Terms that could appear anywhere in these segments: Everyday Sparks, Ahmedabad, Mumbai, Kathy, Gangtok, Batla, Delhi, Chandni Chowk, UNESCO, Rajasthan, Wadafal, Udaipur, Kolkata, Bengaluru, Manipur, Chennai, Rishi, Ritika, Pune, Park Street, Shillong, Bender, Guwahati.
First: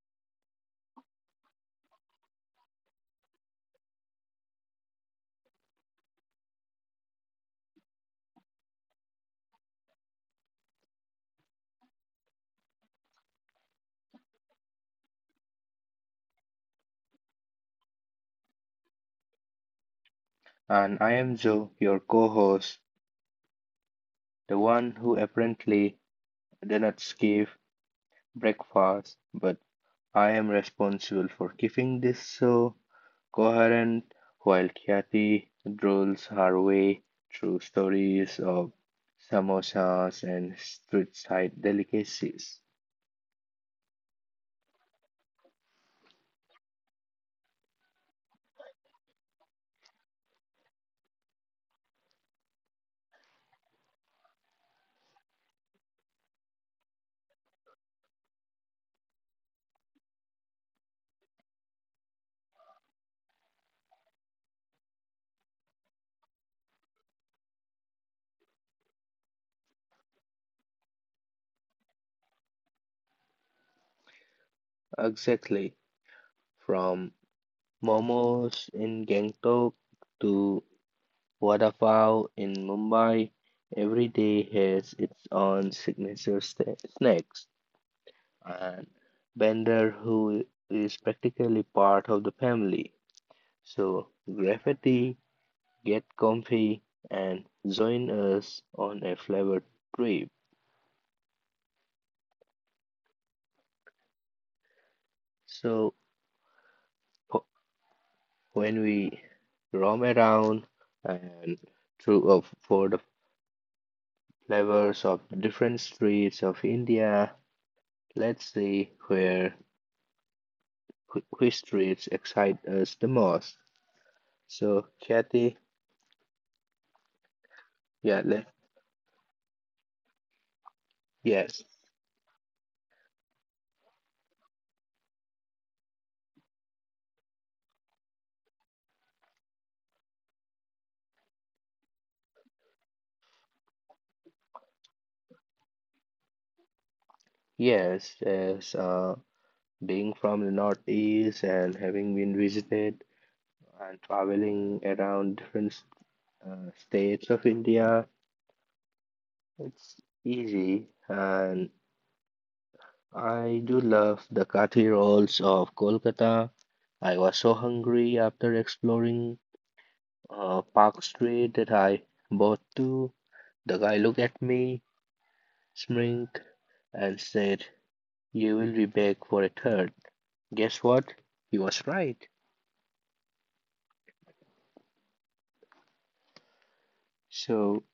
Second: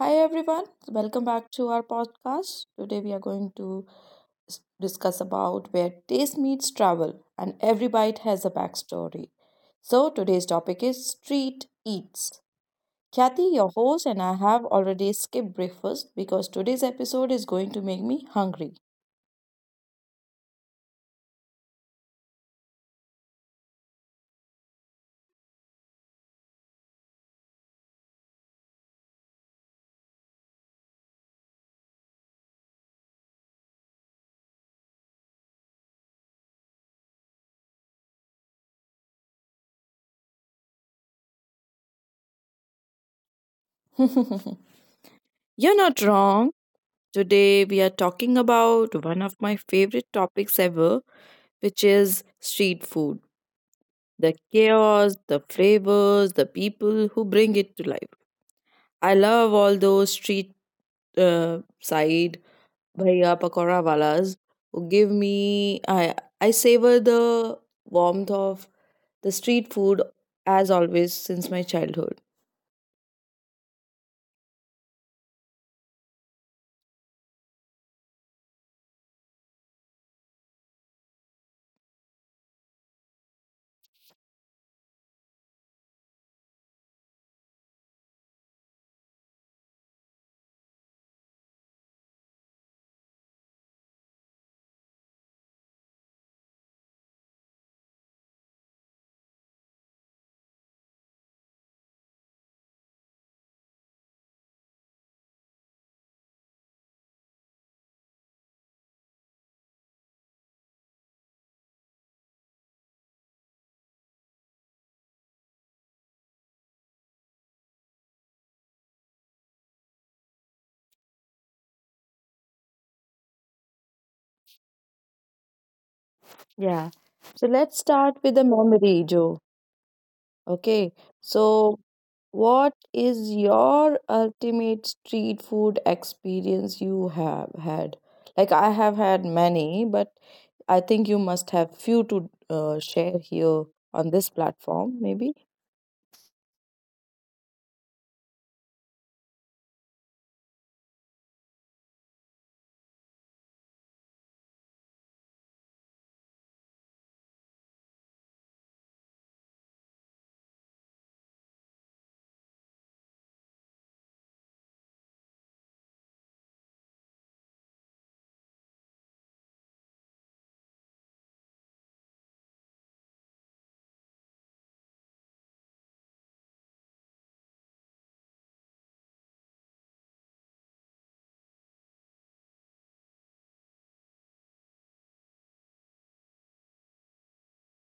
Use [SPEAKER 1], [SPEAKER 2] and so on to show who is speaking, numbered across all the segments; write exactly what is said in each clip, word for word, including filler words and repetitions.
[SPEAKER 1] Hi everyone, welcome back to our podcast. Today we are going to s- discuss about where taste meets travel and every bite has a backstory. So today's topic is street eats. Kathy, your host, and I have already skipped breakfast because today's episode is going to make me hungry.
[SPEAKER 2] And I am Joe, your co host, the one who apparently did not skip breakfast, but I am responsible for keeping this show coherent while Kathy drools her way through stories of samosas and street side delicacies.
[SPEAKER 1] You're not wrong. Today we are talking about one of my favorite topics ever, which is street food. The chaos, the flavors, the people who bring it to life. I love all those street uh, side bhaiya pakora walas who give me. I I savor the warmth of the street food as always since my childhood.
[SPEAKER 2] Exactly, from momos in Gangtok to Wadafal in Mumbai every day has its own signature sta- snacks, and Bender, who is practically part of the family. So, graffiti, get comfy, and join us on a flavor trip. So, wh- when we roam around and through of for the flavors of different streets of India, let's see where wh- which streets excite us the most? So, Kathy,
[SPEAKER 1] Yeah. So let's
[SPEAKER 2] yeah,
[SPEAKER 1] start with the
[SPEAKER 2] let,
[SPEAKER 1] memory, Joe. Okay.
[SPEAKER 2] yes,
[SPEAKER 1] So what is your ultimate street food experience you have had? Like I have had many, but I think you must have few to uh, share here on this platform, maybe.
[SPEAKER 2] yes, as uh, being from the Northeast and having been visited and traveling around different uh, states of India, it's easy. And I do love the kathi rolls of Kolkata. I was so hungry after exploring uh, Park Street that I bought two. The guy looked at me Smrink and said, "You will be back for a third." Guess what? He was right. So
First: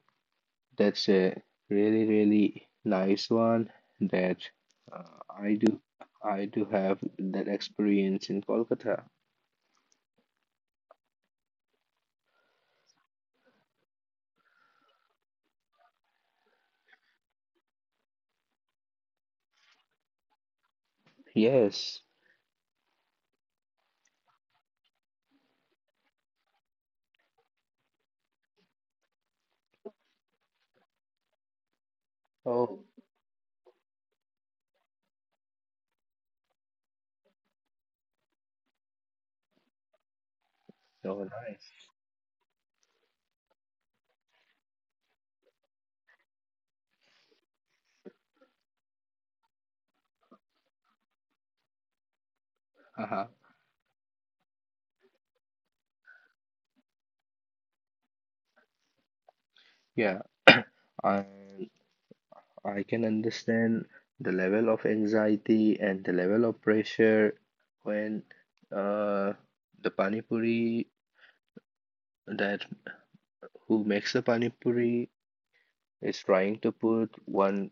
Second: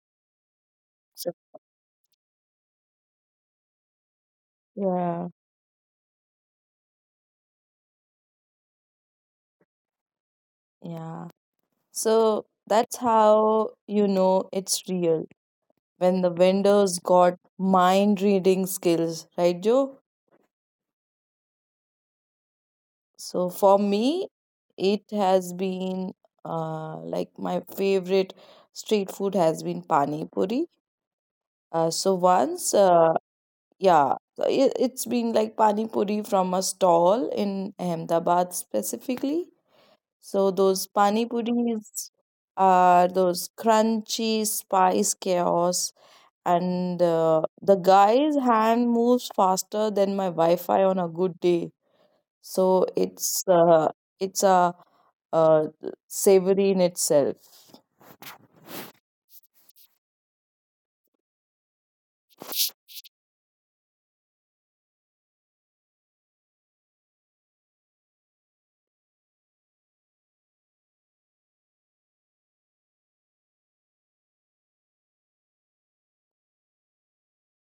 [SPEAKER 2] that's
[SPEAKER 1] So,
[SPEAKER 2] a really, really nice one that uh,
[SPEAKER 1] yeah,
[SPEAKER 2] I do I do have that experience in Kolkata.
[SPEAKER 1] yeah. So that's how you know it's real when the vendors got mind reading skills, right, Joe?
[SPEAKER 2] Yes.
[SPEAKER 1] So for me, it has been uh, like my favorite street food has been pani puri. Uh, so once
[SPEAKER 2] Oh,
[SPEAKER 1] uh, Yeah, so i- it's been like pani puri from a stall in Ahmedabad specifically. So those
[SPEAKER 2] so
[SPEAKER 1] pani
[SPEAKER 2] nice.
[SPEAKER 1] puris are those crunchy spice chaos, and uh, the guy's hand moves faster than my Wi-Fi on a good day. So
[SPEAKER 2] Uh-huh.
[SPEAKER 1] it's uh, it's a uh, savory in itself.
[SPEAKER 2] Yeah. I I can understand the level of anxiety and the level of pressure when uh, the pani puri that who makes the pani puri is trying to put one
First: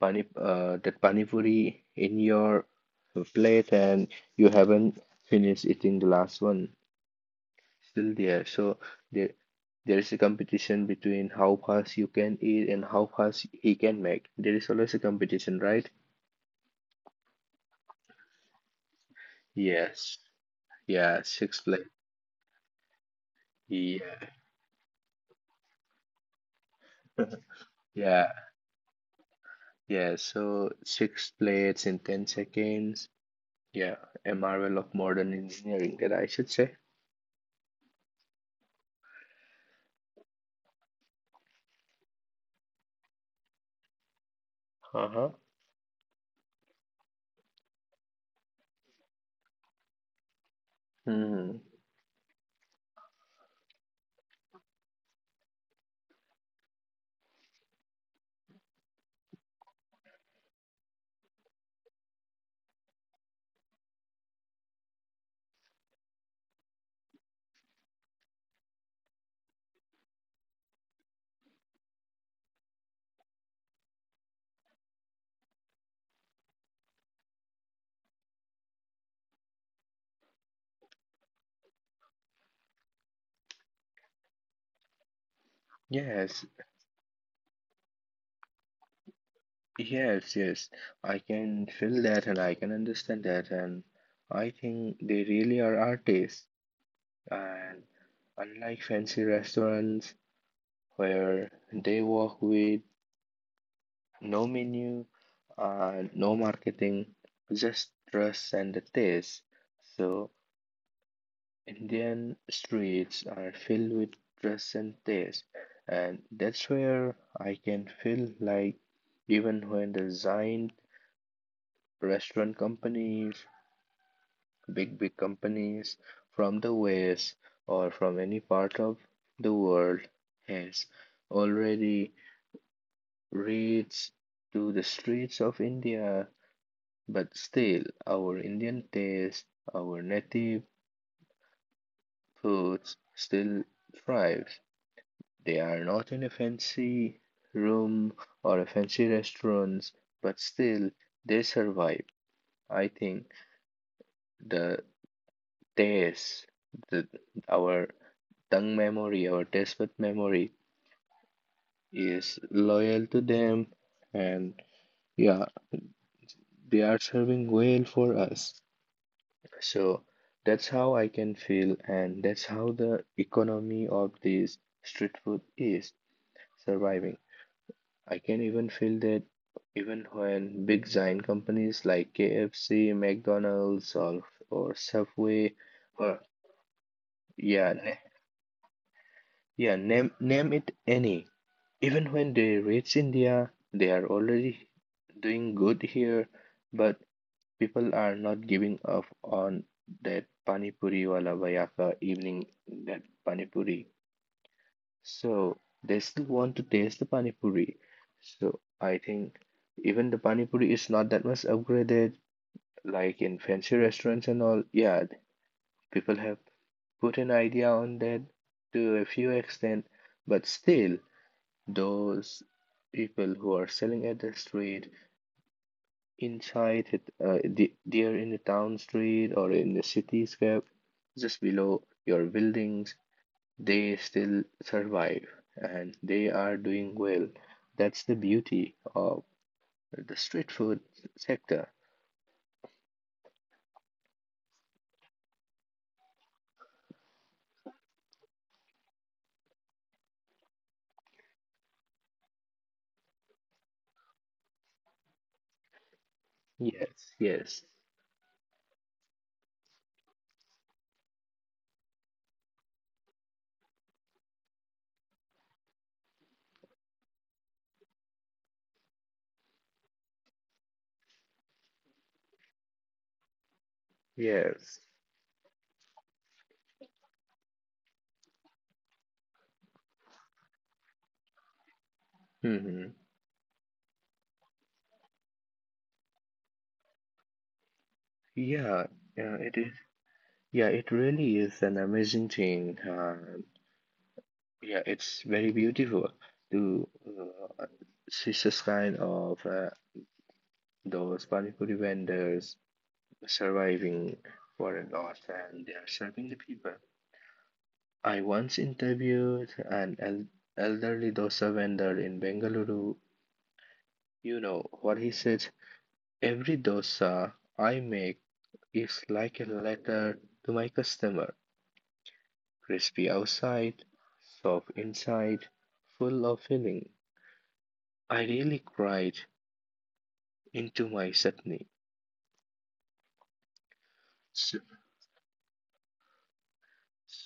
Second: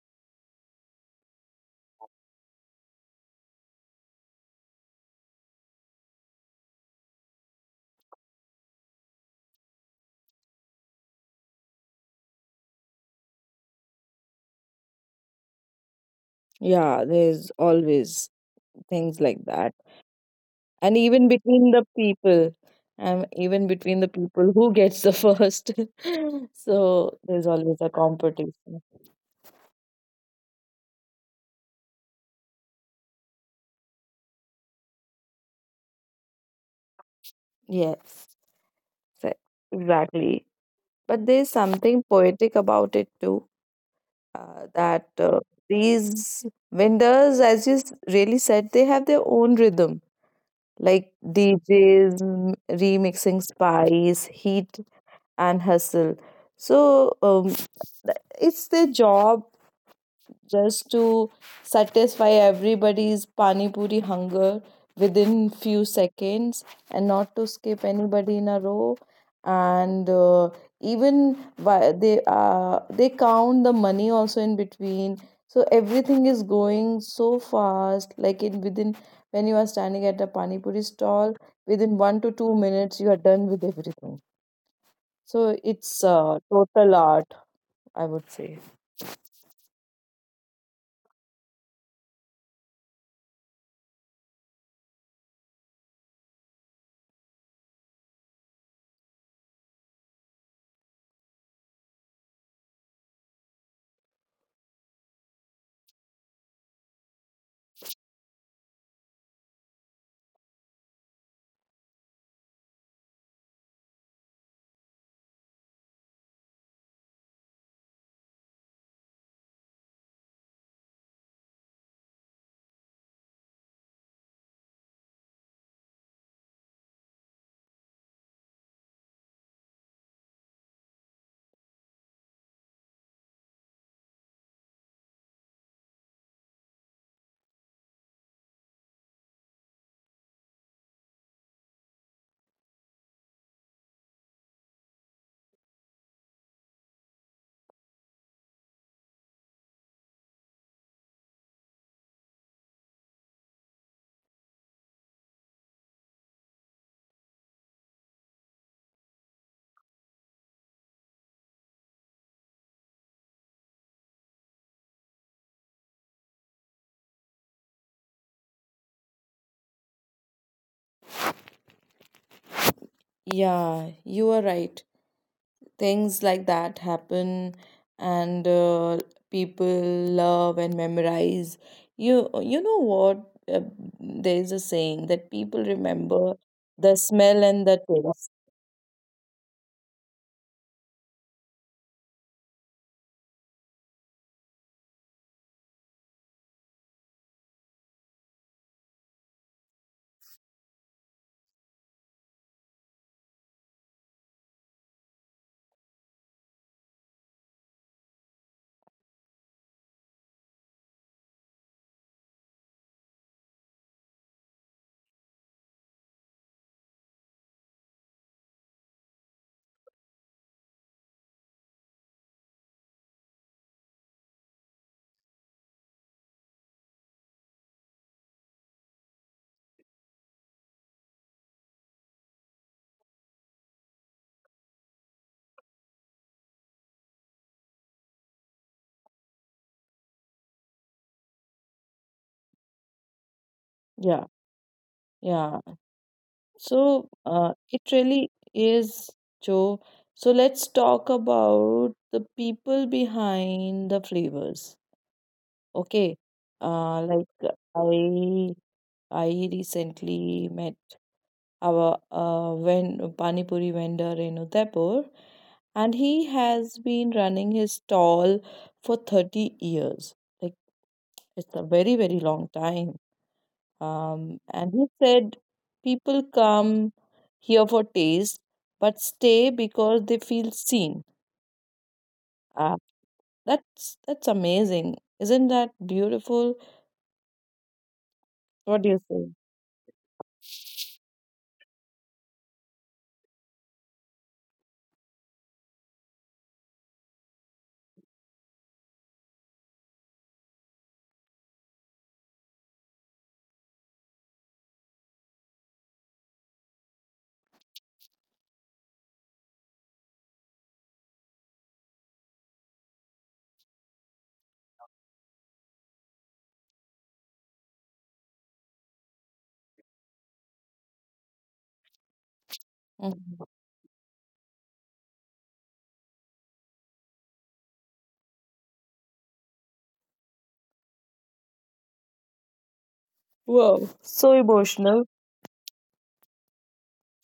[SPEAKER 2] pani uh, that pani puri in your plate and you haven't finished eating the last one still there. So there there is a competition between how fast you can eat and how fast he can make. There is always a competition, right?
[SPEAKER 1] Yeah, there's always things like that.
[SPEAKER 2] Yes,
[SPEAKER 1] And
[SPEAKER 2] yeah,
[SPEAKER 1] even
[SPEAKER 2] six
[SPEAKER 1] between the
[SPEAKER 2] plate.
[SPEAKER 1] people, and even between the
[SPEAKER 2] Yeah,
[SPEAKER 1] people who gets the first. So there's always a
[SPEAKER 2] yeah,
[SPEAKER 1] competition.
[SPEAKER 2] yeah, so six plates in ten seconds, yeah, a marvel of modern engineering, that I should say.
[SPEAKER 1] Yes, se- exactly. But there's something poetic about it too. Uh, that
[SPEAKER 2] Uh-huh.
[SPEAKER 1] uh, These vendors, as you s- really said, they have their own rhythm, like
[SPEAKER 2] Hmm.
[SPEAKER 1] D Js m- remixing spice, heat, and hustle. So um, th- it's their job just to satisfy everybody's pani puri hunger within few seconds, and not to skip anybody in a row, and uh, even why they uh, they count the money also in between. So everything is going so fast, like in within, when you are standing at a pani puri stall, within one to two minutes you are done with everything. So it's uh,
[SPEAKER 2] Yes,
[SPEAKER 1] total art, I would say.
[SPEAKER 2] yes, yes. I can feel that and I can understand that. And I think they really are artists. And unlike fancy restaurants where they work with no menu, uh, no marketing, just trust and the taste. So Indian streets are filled with trust and taste. And that's where I can feel like even when the design restaurant companies, big, big companies from the West or from any part of the world has already reached to the streets of India, but still our Indian taste, our native foods still thrives. They are not in a fancy room or a fancy restaurants, but still they survive. I think the taste, the our tongue memory or taste with memory is loyal to them, and yeah, they are serving well for us, so that's how I can feel, and that's how the economy
[SPEAKER 1] Yeah,
[SPEAKER 2] of
[SPEAKER 1] you are
[SPEAKER 2] this
[SPEAKER 1] right,
[SPEAKER 2] street food is
[SPEAKER 1] things like that
[SPEAKER 2] surviving.
[SPEAKER 1] happen.
[SPEAKER 2] I can
[SPEAKER 1] And
[SPEAKER 2] even feel
[SPEAKER 1] uh,
[SPEAKER 2] that
[SPEAKER 1] people
[SPEAKER 2] even when
[SPEAKER 1] love
[SPEAKER 2] big
[SPEAKER 1] and
[SPEAKER 2] giant
[SPEAKER 1] memorize.
[SPEAKER 2] companies like
[SPEAKER 1] You you know
[SPEAKER 2] KFC,
[SPEAKER 1] what, uh,
[SPEAKER 2] McDonald's, or,
[SPEAKER 1] there's a
[SPEAKER 2] or
[SPEAKER 1] saying that
[SPEAKER 2] subway,
[SPEAKER 1] people
[SPEAKER 2] or
[SPEAKER 1] remember the smell
[SPEAKER 2] yeah,
[SPEAKER 1] and the
[SPEAKER 2] na-
[SPEAKER 1] taste.
[SPEAKER 2] yeah, name name it any, even when they reach India they are already doing good here, but people are not giving up on that panipuri. Puri wala vayaka evening, that panipuri. So they still want to taste the panipuri. So I think even the panipuri is not that much upgraded, like in fancy restaurants and all. Yeah, people have put an idea on that to a few extent, but still those people who are selling at the street inside it, uh, the, there in the town street or in the cityscape, just below your buildings, they still survive and they are doing well. That's the beauty of the street food sector.
[SPEAKER 1] Yeah, yeah. So uh, it really is, Joe. So let's talk about the people behind the flavors. Okay. uh,
[SPEAKER 2] Yes,
[SPEAKER 1] like
[SPEAKER 2] yes,
[SPEAKER 1] i i recently met our uh, ven- pani puri vendor in Udaipur, and he has been running his stall for thirty years. Like it's a very very long time. Um, and
[SPEAKER 2] yes.
[SPEAKER 1] he said people come here for taste, but stay because they feel seen. Ah,
[SPEAKER 2] Hmm.
[SPEAKER 1] that's that's amazing. Isn't that beautiful? What
[SPEAKER 2] Yeah,
[SPEAKER 1] do you say?
[SPEAKER 2] yeah, it is. Yeah, it really is an amazing thing. Uh, yeah, it's very beautiful to uh, see such kind of uh, those pani puri vendors surviving for a loss and they are serving the people. I once interviewed an el- elderly dosa vendor in Bengaluru. You know what he said? Every dosa I make is like a letter to my customer. Crispy
[SPEAKER 1] Mhm.
[SPEAKER 2] outside, soft inside, full of filling. I really cried into my chutney.
[SPEAKER 1] Wow, so
[SPEAKER 2] So,
[SPEAKER 1] emotional.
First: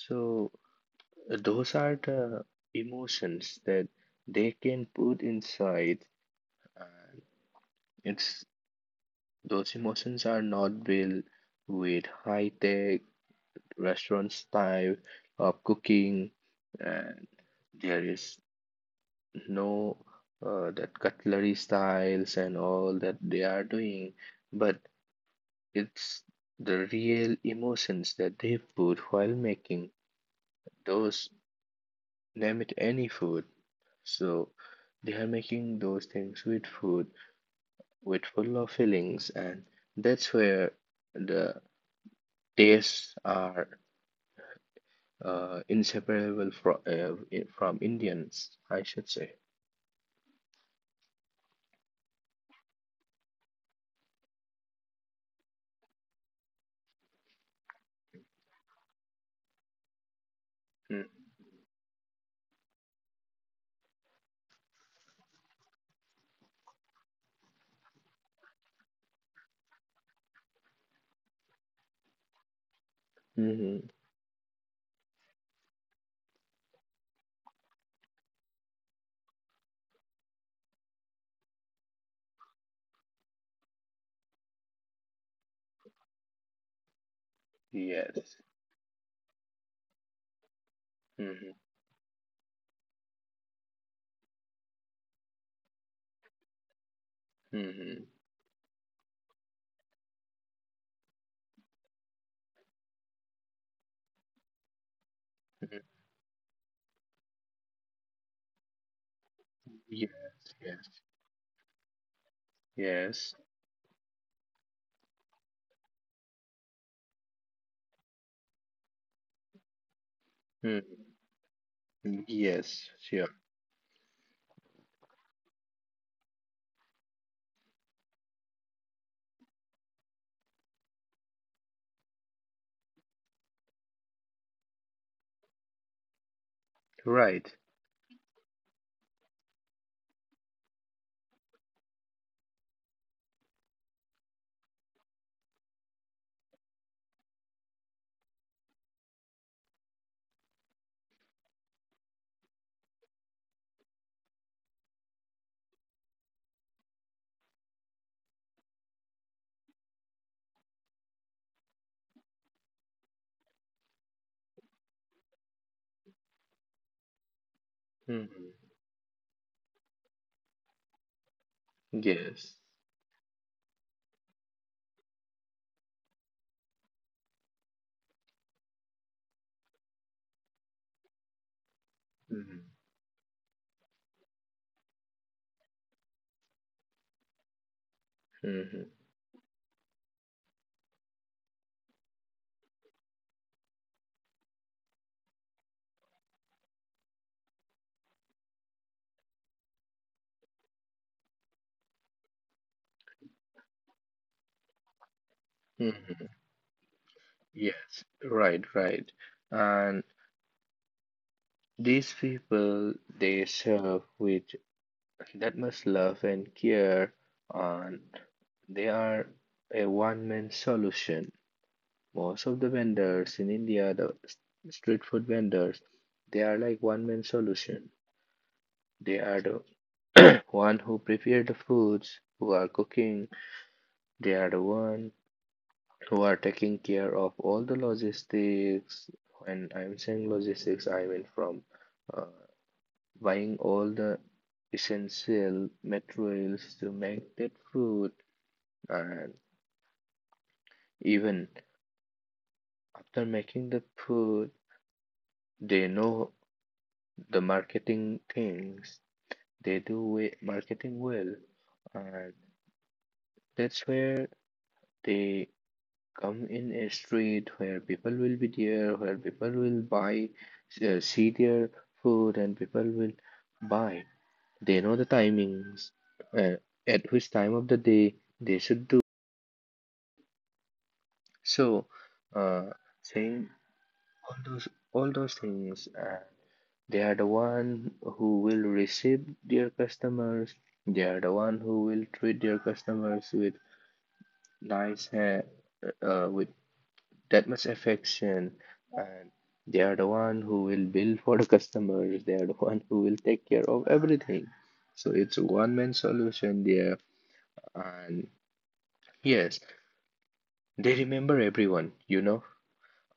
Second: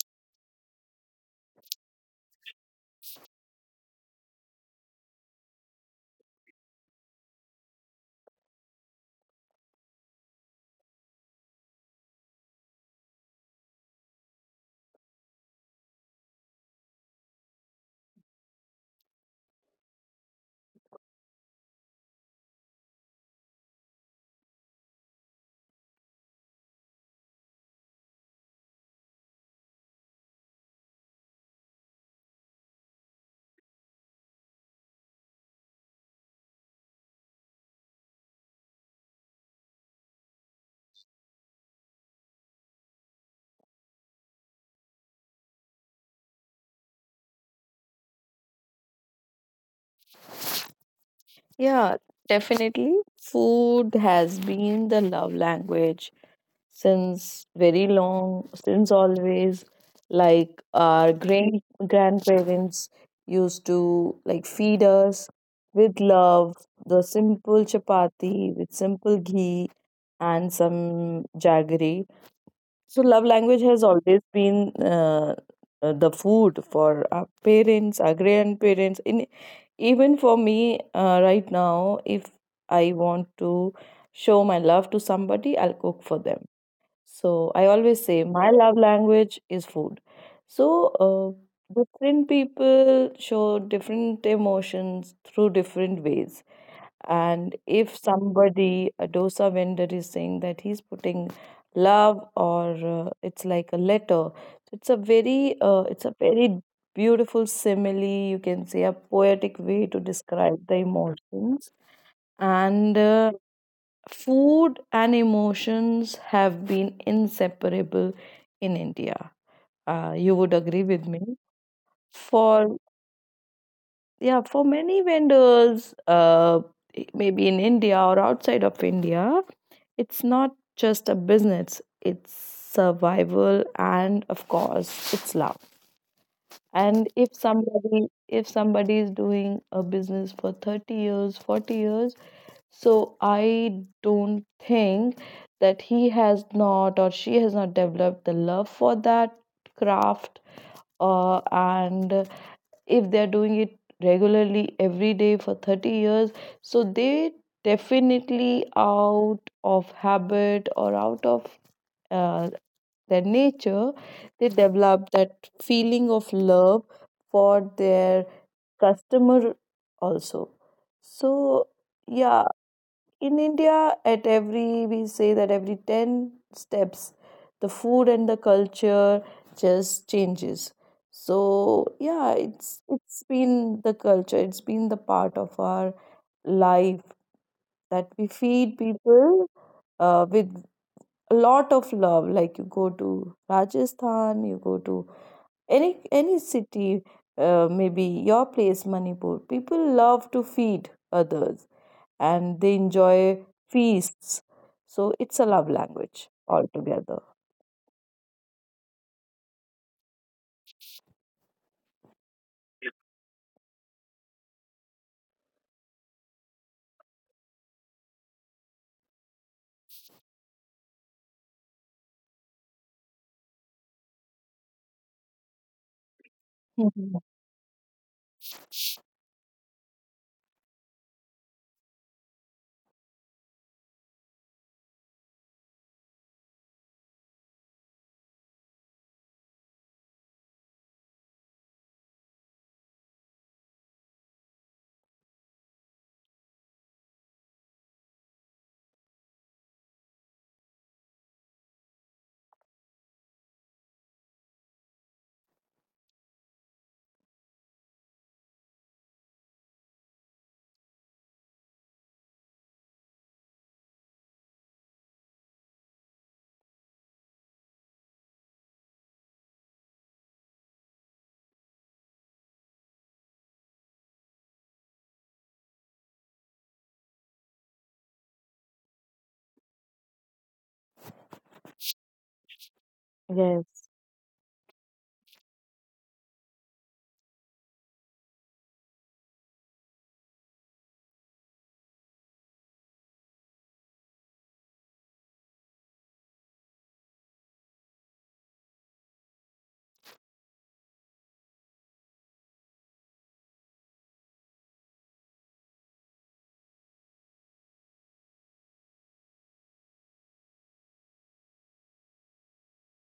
[SPEAKER 2] so those are the emotions that they can put inside. And it's those emotions are not built with high tech restaurant style of cooking, and there is no uh, that cutlery styles and all that they are doing, but it's the real emotions that they put while making those, name it any food. So they are making those things with food, with full of fillings, and that's where the tastes are uh, inseparable from uh, i- from Indians, I should say.
[SPEAKER 1] Yeah, definitely. Food has been the love language since very long, since always. Like our grand grandparents used to like feed us with love, the simple chapati with simple ghee and some jaggery. So love language has
[SPEAKER 2] Mm-hmm.
[SPEAKER 1] always been uh, uh, the food for our parents, our grandparents in even for me, uh, right now, if I want to show my love to somebody, I'll cook for them. So I always say
[SPEAKER 2] Yes.
[SPEAKER 1] my love language is food. So
[SPEAKER 2] Mm-hmm.
[SPEAKER 1] uh, different people show different emotions through different ways, and if
[SPEAKER 2] Mm-hmm.
[SPEAKER 1] somebody a dosa vendor is saying that he's putting love, or uh, it's like a letter, it's a very uh,
[SPEAKER 2] Mm-hmm.
[SPEAKER 1] it's a very beautiful simile, you can say a poetic way to
[SPEAKER 2] Yes.
[SPEAKER 1] describe the
[SPEAKER 2] Yes.
[SPEAKER 1] emotions. And uh,
[SPEAKER 2] Yes.
[SPEAKER 1] food and emotions have been inseparable in india. Uh, you would agree
[SPEAKER 2] Mm-hmm.
[SPEAKER 1] with me, for
[SPEAKER 2] Yes. Sure.
[SPEAKER 1] yeah, for many vendors, uh, maybe in india or outside of india. It's not just a business, it's survival and of course, it's love. And if
[SPEAKER 2] Right.
[SPEAKER 1] somebody, if somebody is doing a business for thirty years, forty years, so I don't think that he has not or she has not developed the love for that craft. Uh, and if they're doing it regularly every day for thirty years, so they definitely out of habit or out of uh, their nature, they develop that feeling of love for their
[SPEAKER 2] Mm-hmm.
[SPEAKER 1] customer also. So, yeah,
[SPEAKER 2] Yes.
[SPEAKER 1] in India, at every, we say that every ten steps, the food and the culture just changes. So, yeah,
[SPEAKER 2] Mm-hmm.
[SPEAKER 1] it's it's been the culture, it's been the part of our life that we feed
[SPEAKER 2] Mm-hmm.
[SPEAKER 1] people uh, with a lot of love, like you go to rajasthan, you go to any any city, uh, maybe your place manipur, people love to feed others and they enjoy feasts. So it's a love language
[SPEAKER 2] Mm-hmm.
[SPEAKER 1] altogether.
[SPEAKER 2] Yes. Right. Right. And these people they serve with that much love and care, and they are a one-man solution. Most of the vendors in India, the s- street food vendors, they are like
[SPEAKER 1] Mhm.
[SPEAKER 2] one-man solution. They are the one who prepare the foods, who are cooking. They are the one who are taking care of all the logistics. And I'm saying logistics, I mean from uh, buying all the essential materials to make that food. And even after making the food, they know the marketing things. They do we- marketing well. And that's where they come in a street where people will be there, where people will buy, uh, see their food, and people will buy. They know the timings, uh, at which time of the day they should do. So, uh, saying
[SPEAKER 1] Yes.
[SPEAKER 2] all those all those things, uh, they are the one who will receive their customers. They are the one who will treat their customers with nice hand, uh, with that much affection, and they are the one who will bill for the customers. They are the one who will take care of everything. So it's a one-man solution there, and yes, they remember everyone. You know,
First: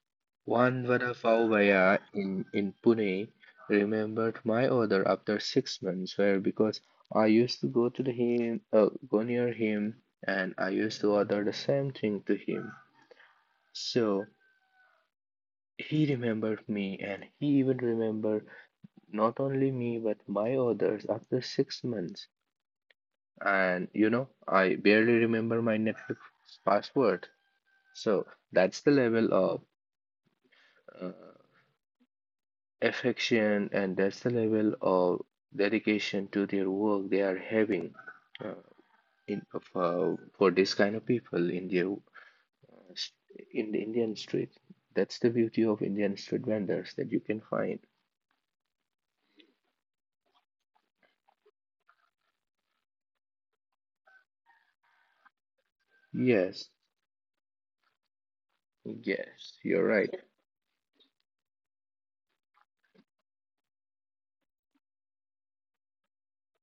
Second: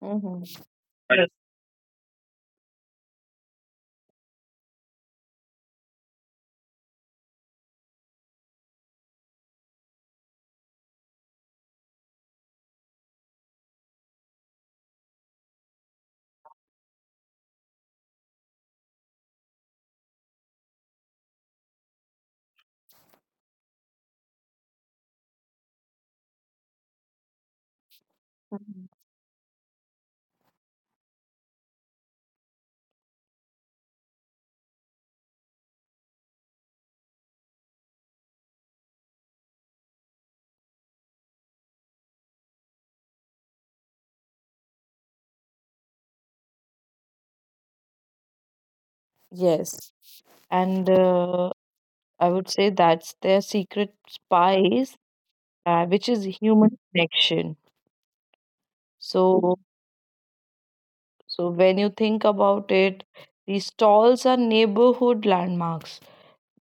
[SPEAKER 1] Hmm.
[SPEAKER 2] one vada pav bhaiya in, in Pune remembered my order after six months, where because I used to go to the him, uh, go near him, and I used to order the same thing to him. So he remembered me, and he even remembered not only me but my orders after six months. And you know, I barely remember my Netflix password. So that's
[SPEAKER 1] Mhm.
[SPEAKER 2] the level of uh, affection, and that's the level of dedication to their work they are having uh, in for, for this kind of people in their in the Indian street. That's the beauty of Indian street vendors that you can find.
[SPEAKER 1] Yes, and uh, I would say that's their secret spice, uh, which is
[SPEAKER 2] Yes,
[SPEAKER 1] human connection.
[SPEAKER 2] yes,
[SPEAKER 1] So,
[SPEAKER 2] you're right.
[SPEAKER 1] so when you think about it, these stalls are neighborhood landmarks,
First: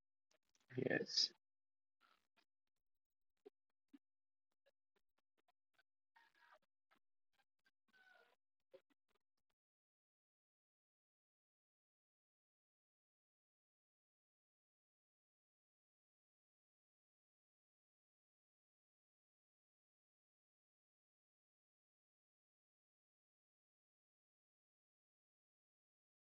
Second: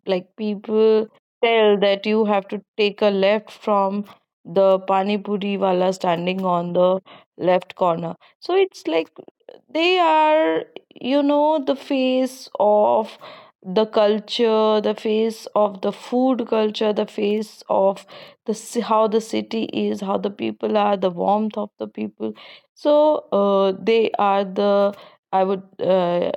[SPEAKER 1] like people
[SPEAKER 2] Yes,
[SPEAKER 1] tell that you have to take a left from the pani puri wala standing on the left corner. So it's like they are, you know, the face of the culture, the face of the food culture, the face of the ci- how the city is, how the people are, the warmth of the people. So uh, they are the I would uh,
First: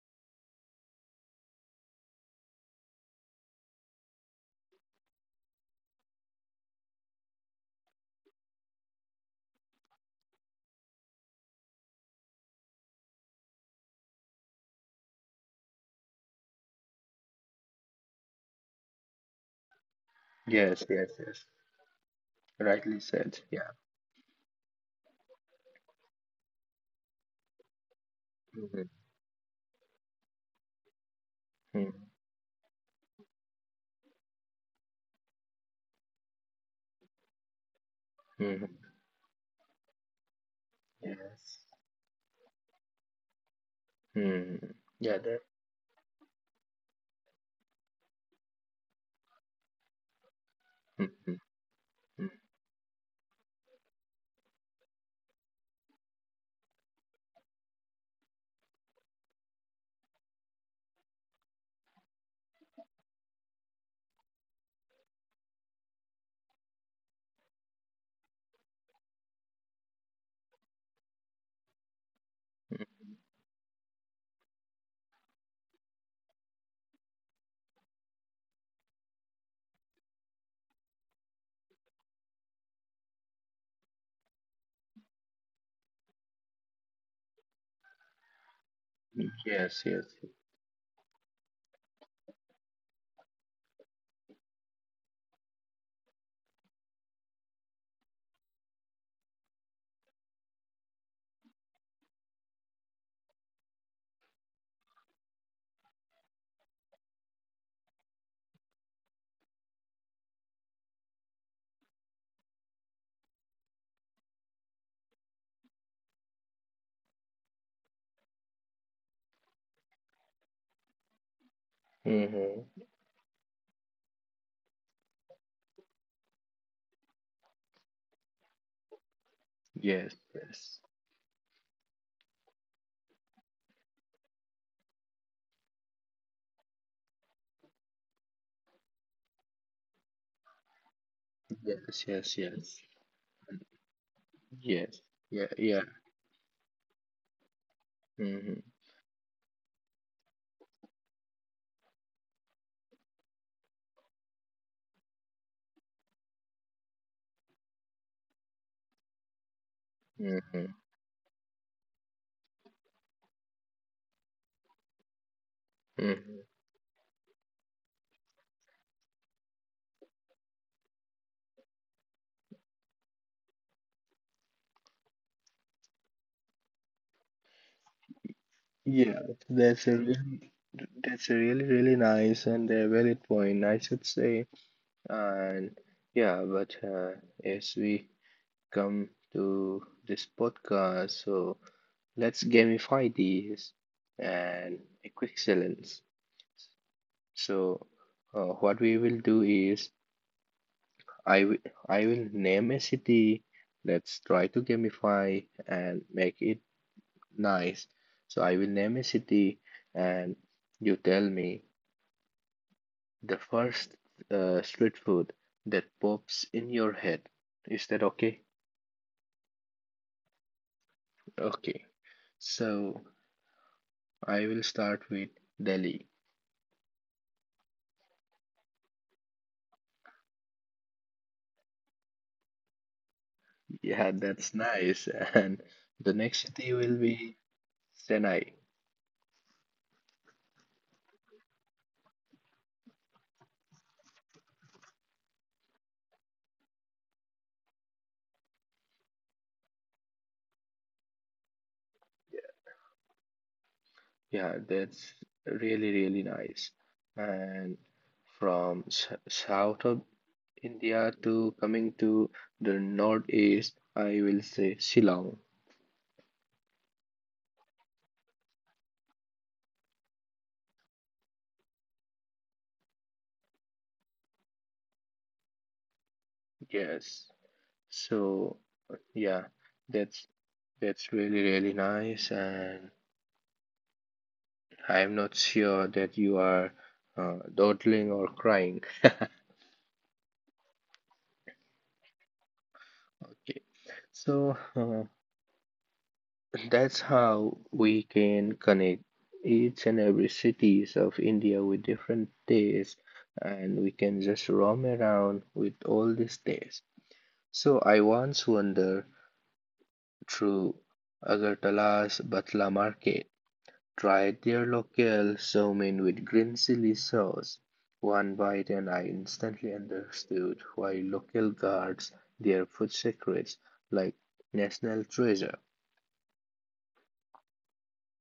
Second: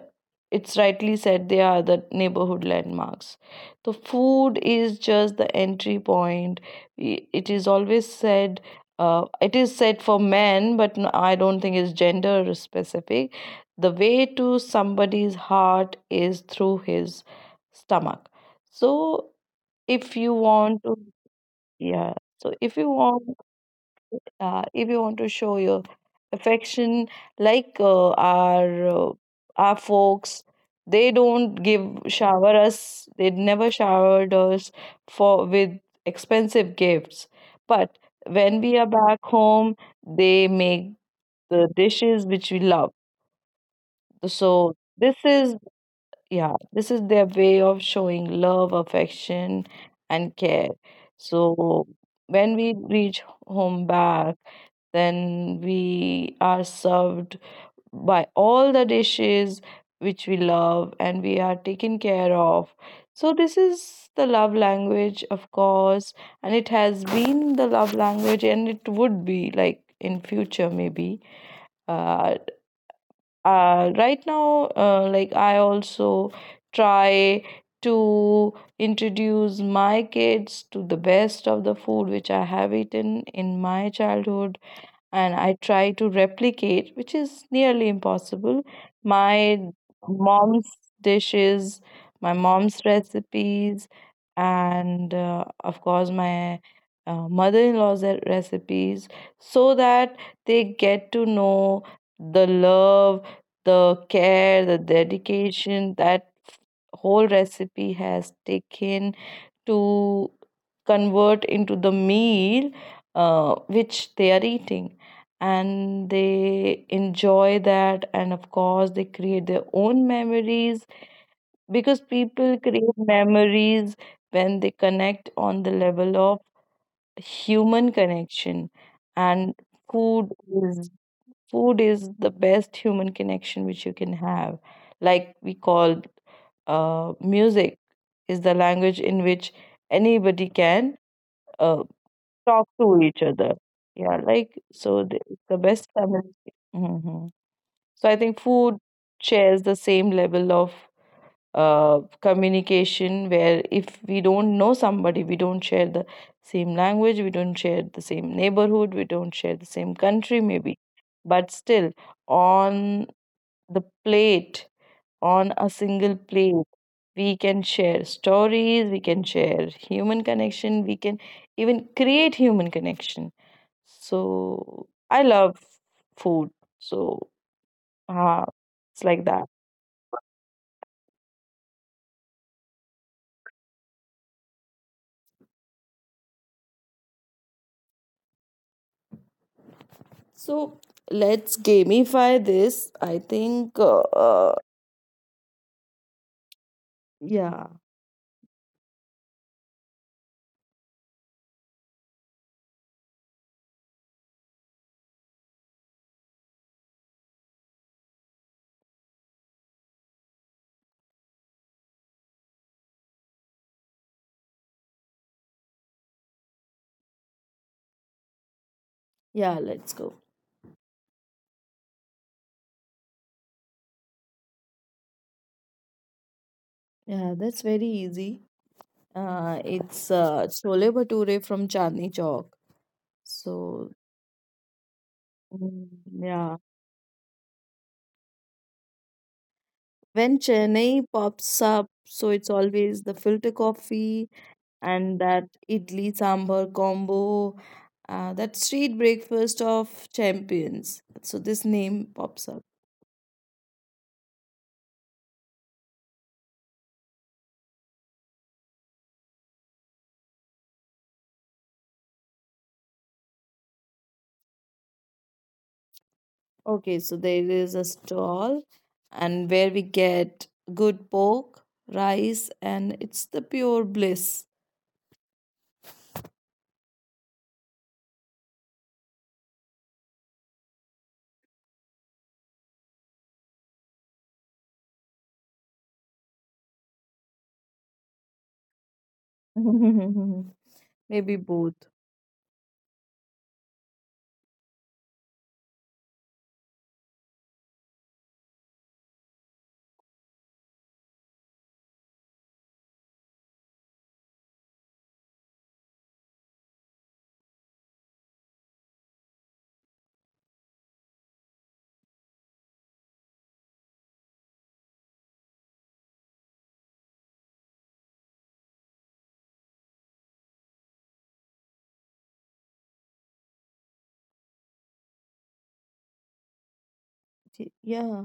[SPEAKER 1] it's rightly said they are the neighborhood landmarks, the food is just the entry point. I- it is always said, uh, it is said for men, but n- I don't think it's gender specific. The way to somebody's heart is through his stomach. So if you want
[SPEAKER 2] yes,
[SPEAKER 1] to,
[SPEAKER 2] yes, yes.
[SPEAKER 1] yeah, so if you
[SPEAKER 2] Rightly
[SPEAKER 1] want,
[SPEAKER 2] said. Yeah.
[SPEAKER 1] uh, if you want to show your affection, like uh,
[SPEAKER 2] Mm-hmm.
[SPEAKER 1] our uh, our folks, they don't give
[SPEAKER 2] Mm-hmm.
[SPEAKER 1] shower us, they never showered us for with expensive gifts, but when we are
[SPEAKER 2] Mm-hmm.
[SPEAKER 1] back home they make
[SPEAKER 2] Yes.
[SPEAKER 1] the dishes which we love.
[SPEAKER 2] Hmm.
[SPEAKER 1] So this
[SPEAKER 2] Yeah. That.
[SPEAKER 1] is, yeah, this is their way of showing love, affection, and care.
[SPEAKER 2] Mm-hmm.
[SPEAKER 1] So when we reach home back, then we are served by all the dishes which we love and we are taken care of. So, this is the love language, of course, and it has been the love language and it would be like in future maybe. Uh, uh right now uh, like I also try to introduce my kids to the best of the food which I have eaten in my childhood, and I try to replicate, which is nearly impossible,
[SPEAKER 2] Mm-hmm.
[SPEAKER 1] my
[SPEAKER 2] Yes. Yes.
[SPEAKER 1] mom's dishes, my mom's recipes, and uh, of course, my uh, mother in law's recipes, so that they get to know the love, the care, the dedication that whole recipe has taken to convert into the meal uh, which they are eating, and they enjoy that, and of course they create their own memories, because people
[SPEAKER 2] Mm-hmm.
[SPEAKER 1] create memories when they connect on the level of human connection. And
[SPEAKER 2] Yes.
[SPEAKER 1] food
[SPEAKER 2] Yes.
[SPEAKER 1] is, food is the best human connection which you can have. Like we call uh, music is the language in which anybody can uh,
[SPEAKER 2] Yes, yes,
[SPEAKER 1] talk
[SPEAKER 2] yes,
[SPEAKER 1] to each other. Yeah, like so
[SPEAKER 2] yes,
[SPEAKER 1] the,
[SPEAKER 2] yeah,
[SPEAKER 1] the
[SPEAKER 2] yeah,
[SPEAKER 1] best family. Hmm. So I think
[SPEAKER 2] mm-hmm,
[SPEAKER 1] food shares the same level of uh, communication, where if we don't know somebody, we don't share the same language, we don't share the same neighborhood, we don't share the same country,
[SPEAKER 2] mm-hmm,
[SPEAKER 1] maybe. But still, on the plate, on a single
[SPEAKER 2] mm-hmm.
[SPEAKER 1] plate, we can share stories, we can share human connection, we can even create human connection. So I love food. So uh, it's like
[SPEAKER 2] Yeah,
[SPEAKER 1] that.
[SPEAKER 2] that's a really, that's a really, really nice and a valid point, I should say. And yeah, but uh, as we come to this
[SPEAKER 1] So
[SPEAKER 2] podcast,
[SPEAKER 1] let's
[SPEAKER 2] so
[SPEAKER 1] gamify
[SPEAKER 2] let's
[SPEAKER 1] this.
[SPEAKER 2] gamify
[SPEAKER 1] I
[SPEAKER 2] these,
[SPEAKER 1] think, uh, uh,
[SPEAKER 2] and a quick challenge.
[SPEAKER 1] yeah,
[SPEAKER 2] So, uh, what we will do is I will I will name a city. Let's try to gamify and make it nice. So I will name a city and you tell me the first uh, street food that pops in your head. Is that okay?
[SPEAKER 1] yeah, let's go.
[SPEAKER 2] Okay. So I will start with Delhi.
[SPEAKER 1] Yeah, that's very easy. Uh, it's uh, chole bhature from Chandni Chowk. So,
[SPEAKER 2] Yeah, that's nice. And
[SPEAKER 1] mm,
[SPEAKER 2] the next
[SPEAKER 1] yeah,
[SPEAKER 2] city will be Chennai.
[SPEAKER 1] when Chennai pops up, so it's always the filter coffee and that idli sambar combo, uh, that street breakfast of champions, so this name pops up.
[SPEAKER 2] Yeah, that's really, really nice. And from s- south of India to coming to the northeast, I will say Shillong.
[SPEAKER 1] Okay, so there is a stall and where we get good pork rice and it's the pure bliss.
[SPEAKER 2] Yes. So yeah, that's that's really really nice, and I'm not sure that you are uh, dawdling or crying.
[SPEAKER 1] Maybe both.
[SPEAKER 2] Okay. So uh, that's how we can connect each and every cities of India with different tastes, and we can just roam around with all these tastes. So I once wander through Agartala's Batla market. Try their local so mein with green chili sauce. One bite and I instantly understood why local guards their food secrets like national treasure.
[SPEAKER 1] Y- yeah,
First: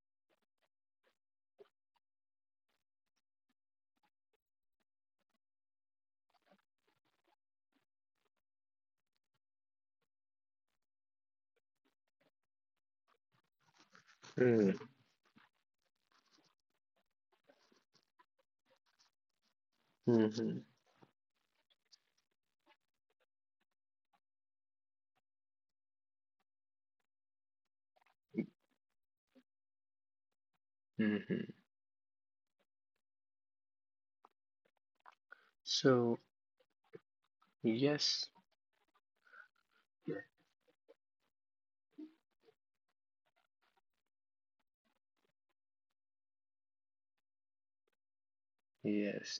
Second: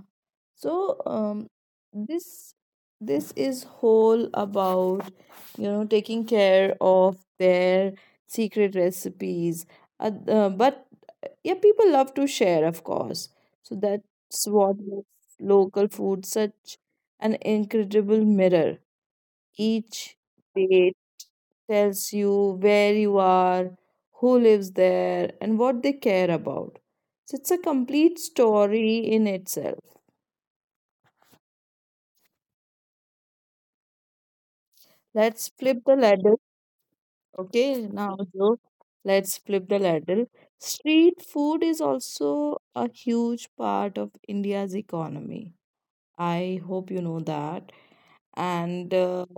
[SPEAKER 1] so um, this this is whole about you know taking care of their secret recipes, uh, uh, but uh, yeah, people love to share of course, so that's what
[SPEAKER 2] Mm,
[SPEAKER 1] makes local food such an incredible mirror. Each
[SPEAKER 2] mhm,
[SPEAKER 1] plate tells you where you are, who lives there and what they care about. So it's a complete story in itself.
[SPEAKER 2] mhm.
[SPEAKER 1] Let's flip the
[SPEAKER 2] So,
[SPEAKER 1] ladder. Okay, now
[SPEAKER 2] yes,
[SPEAKER 1] so let's flip the ladder. Street food is also a huge part of India's economy. I hope you know that. And uh,
[SPEAKER 2] yes,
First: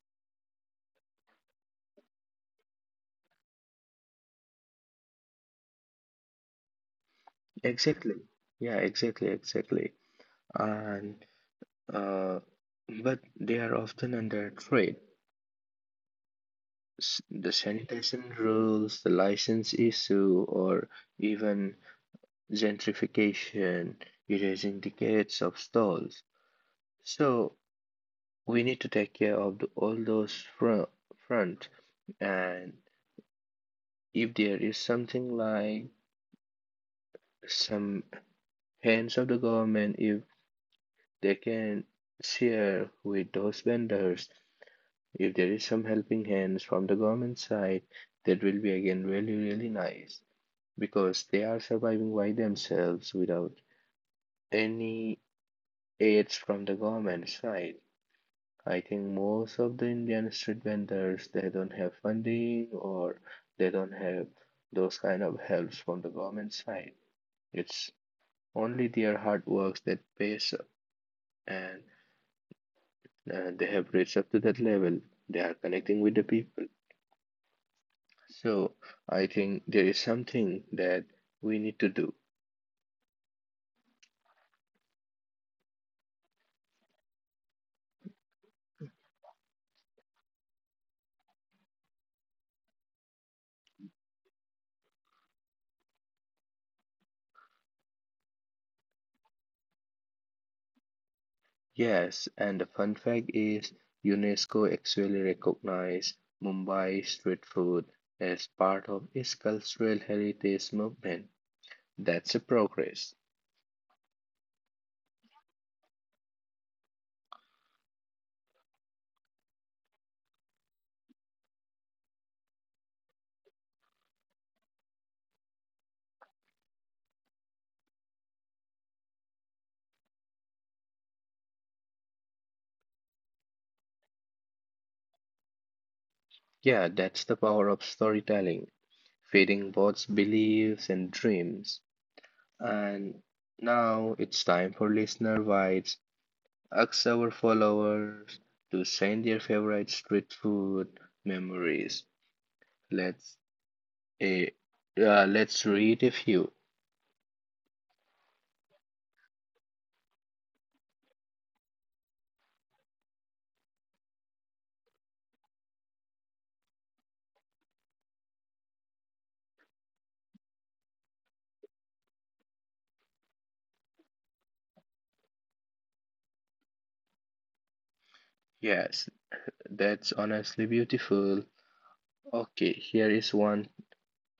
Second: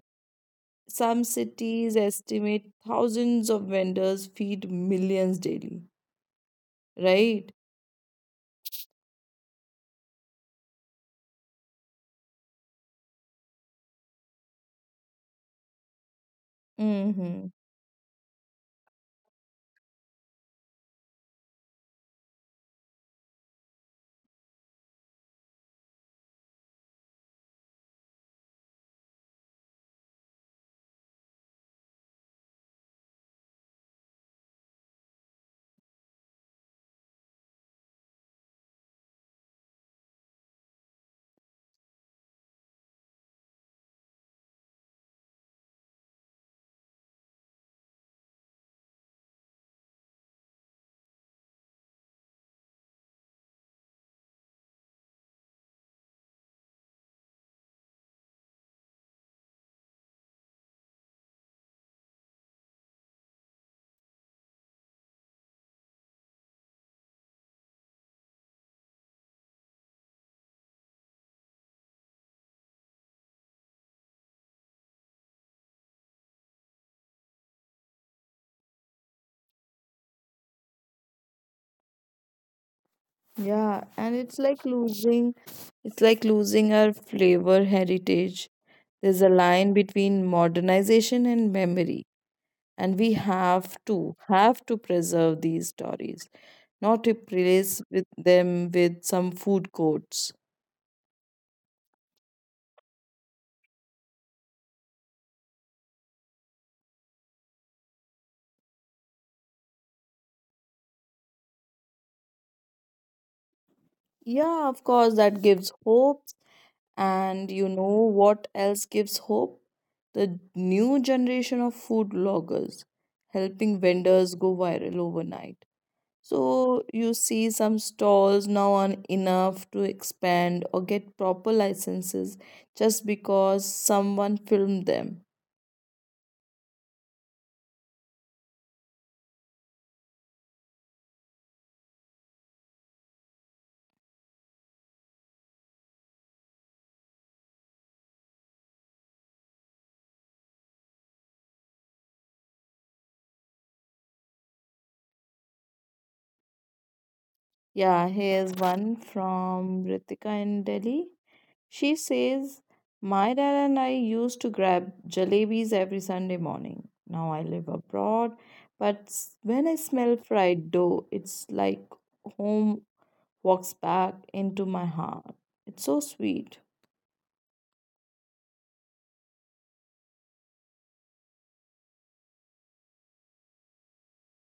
[SPEAKER 1] some cities estimate thousands of vendors feed millions daily, right?
[SPEAKER 2] exactly. Yeah, exactly, exactly. And uh, but they are often under threat. S-
[SPEAKER 1] Mm-hmm.
[SPEAKER 2] The sanitation rules, the license issue, or even gentrification, erasing decades of stalls. So we need to take care of the, all those front, front. And if there is something like some hands of the government, if they can share with those vendors, if there is some helping hands from the government side, that will be again really, really nice because they are surviving by themselves without any aids from the government side. I think most of the Indian street vendors they don't have funding or they don't have those kind of helps from the government side. It's only their hard works that pays up, and uh, they have reached up to that level. They are connecting with the people. So I think there is something that we need to do.
[SPEAKER 1] Yeah, and it's like losing, it's like losing our flavor heritage. There's a line between modernization and memory, and we have to have to preserve these stories, not replace with them with some food courts.
[SPEAKER 2] Yes, and the fun fact is UNESCO actually recognized Mumbai street food as part of its cultural heritage movement. That's a progress.
[SPEAKER 1] Yeah, of course that gives hope. And you know what else gives hope, the new generation of food bloggers helping vendors go viral overnight. So you see some stalls now on enough to expand or get proper licenses just because someone filmed them.
[SPEAKER 2] Yeah, that's the power of storytelling, feeding both beliefs and dreams. And now it's time for listener bites. Ask our followers to send their favorite street food memories. Let's eh, uh, let's read a few.
[SPEAKER 1] Yeah, here's one from Ritika in Delhi. She says, "My dad and I used to grab jalebis every Sunday morning. Now I live abroad, but s- when I smell fried dough, it's like home walks back into my heart." It's so sweet.
[SPEAKER 2] Yes, that's honestly beautiful. Okay, here is one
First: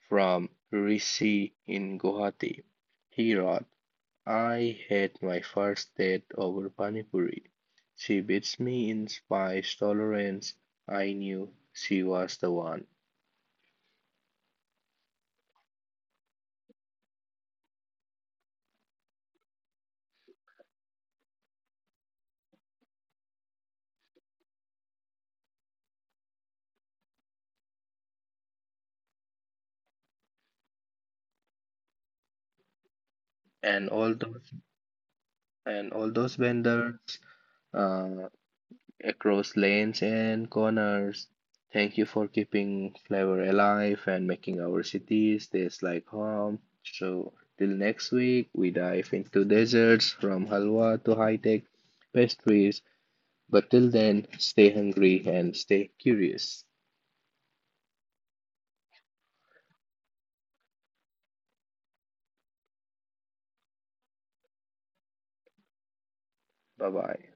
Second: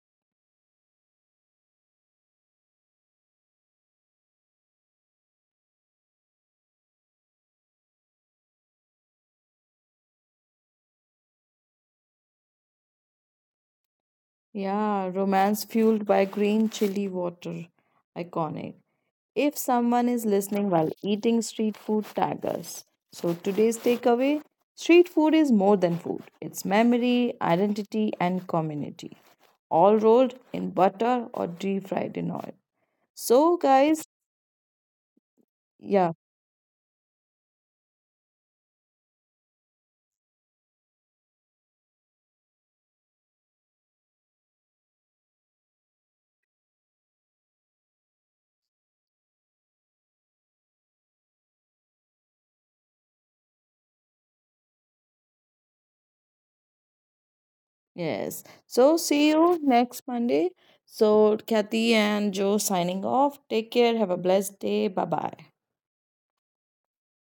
[SPEAKER 2] from Rishi in Guwahati. He wrote. I had my first date over pani puri. She beats me in spice tolerance. I knew she was the one.
[SPEAKER 1] Yeah, romance fueled by green chili water. Iconic. If someone is listening while eating street food, tag us. So today's takeaway, street food is more than food, it's memory, identity, and community, all rolled in butter or deep fried in oil. So,
[SPEAKER 2] And
[SPEAKER 1] guys,
[SPEAKER 2] all those and all
[SPEAKER 1] yeah,
[SPEAKER 2] those vendors uh, across lanes and corners. Thank you for keeping flavor alive and making our cities taste like home. So till next week, we dive into desserts from halwa to high-tech pastries. But till then, stay hungry and stay curious.
[SPEAKER 1] yes. So, see you next Monday. So, Kathy and Joe signing off. Take care. Have a blessed day. Bye bye.
[SPEAKER 2] Bye bye.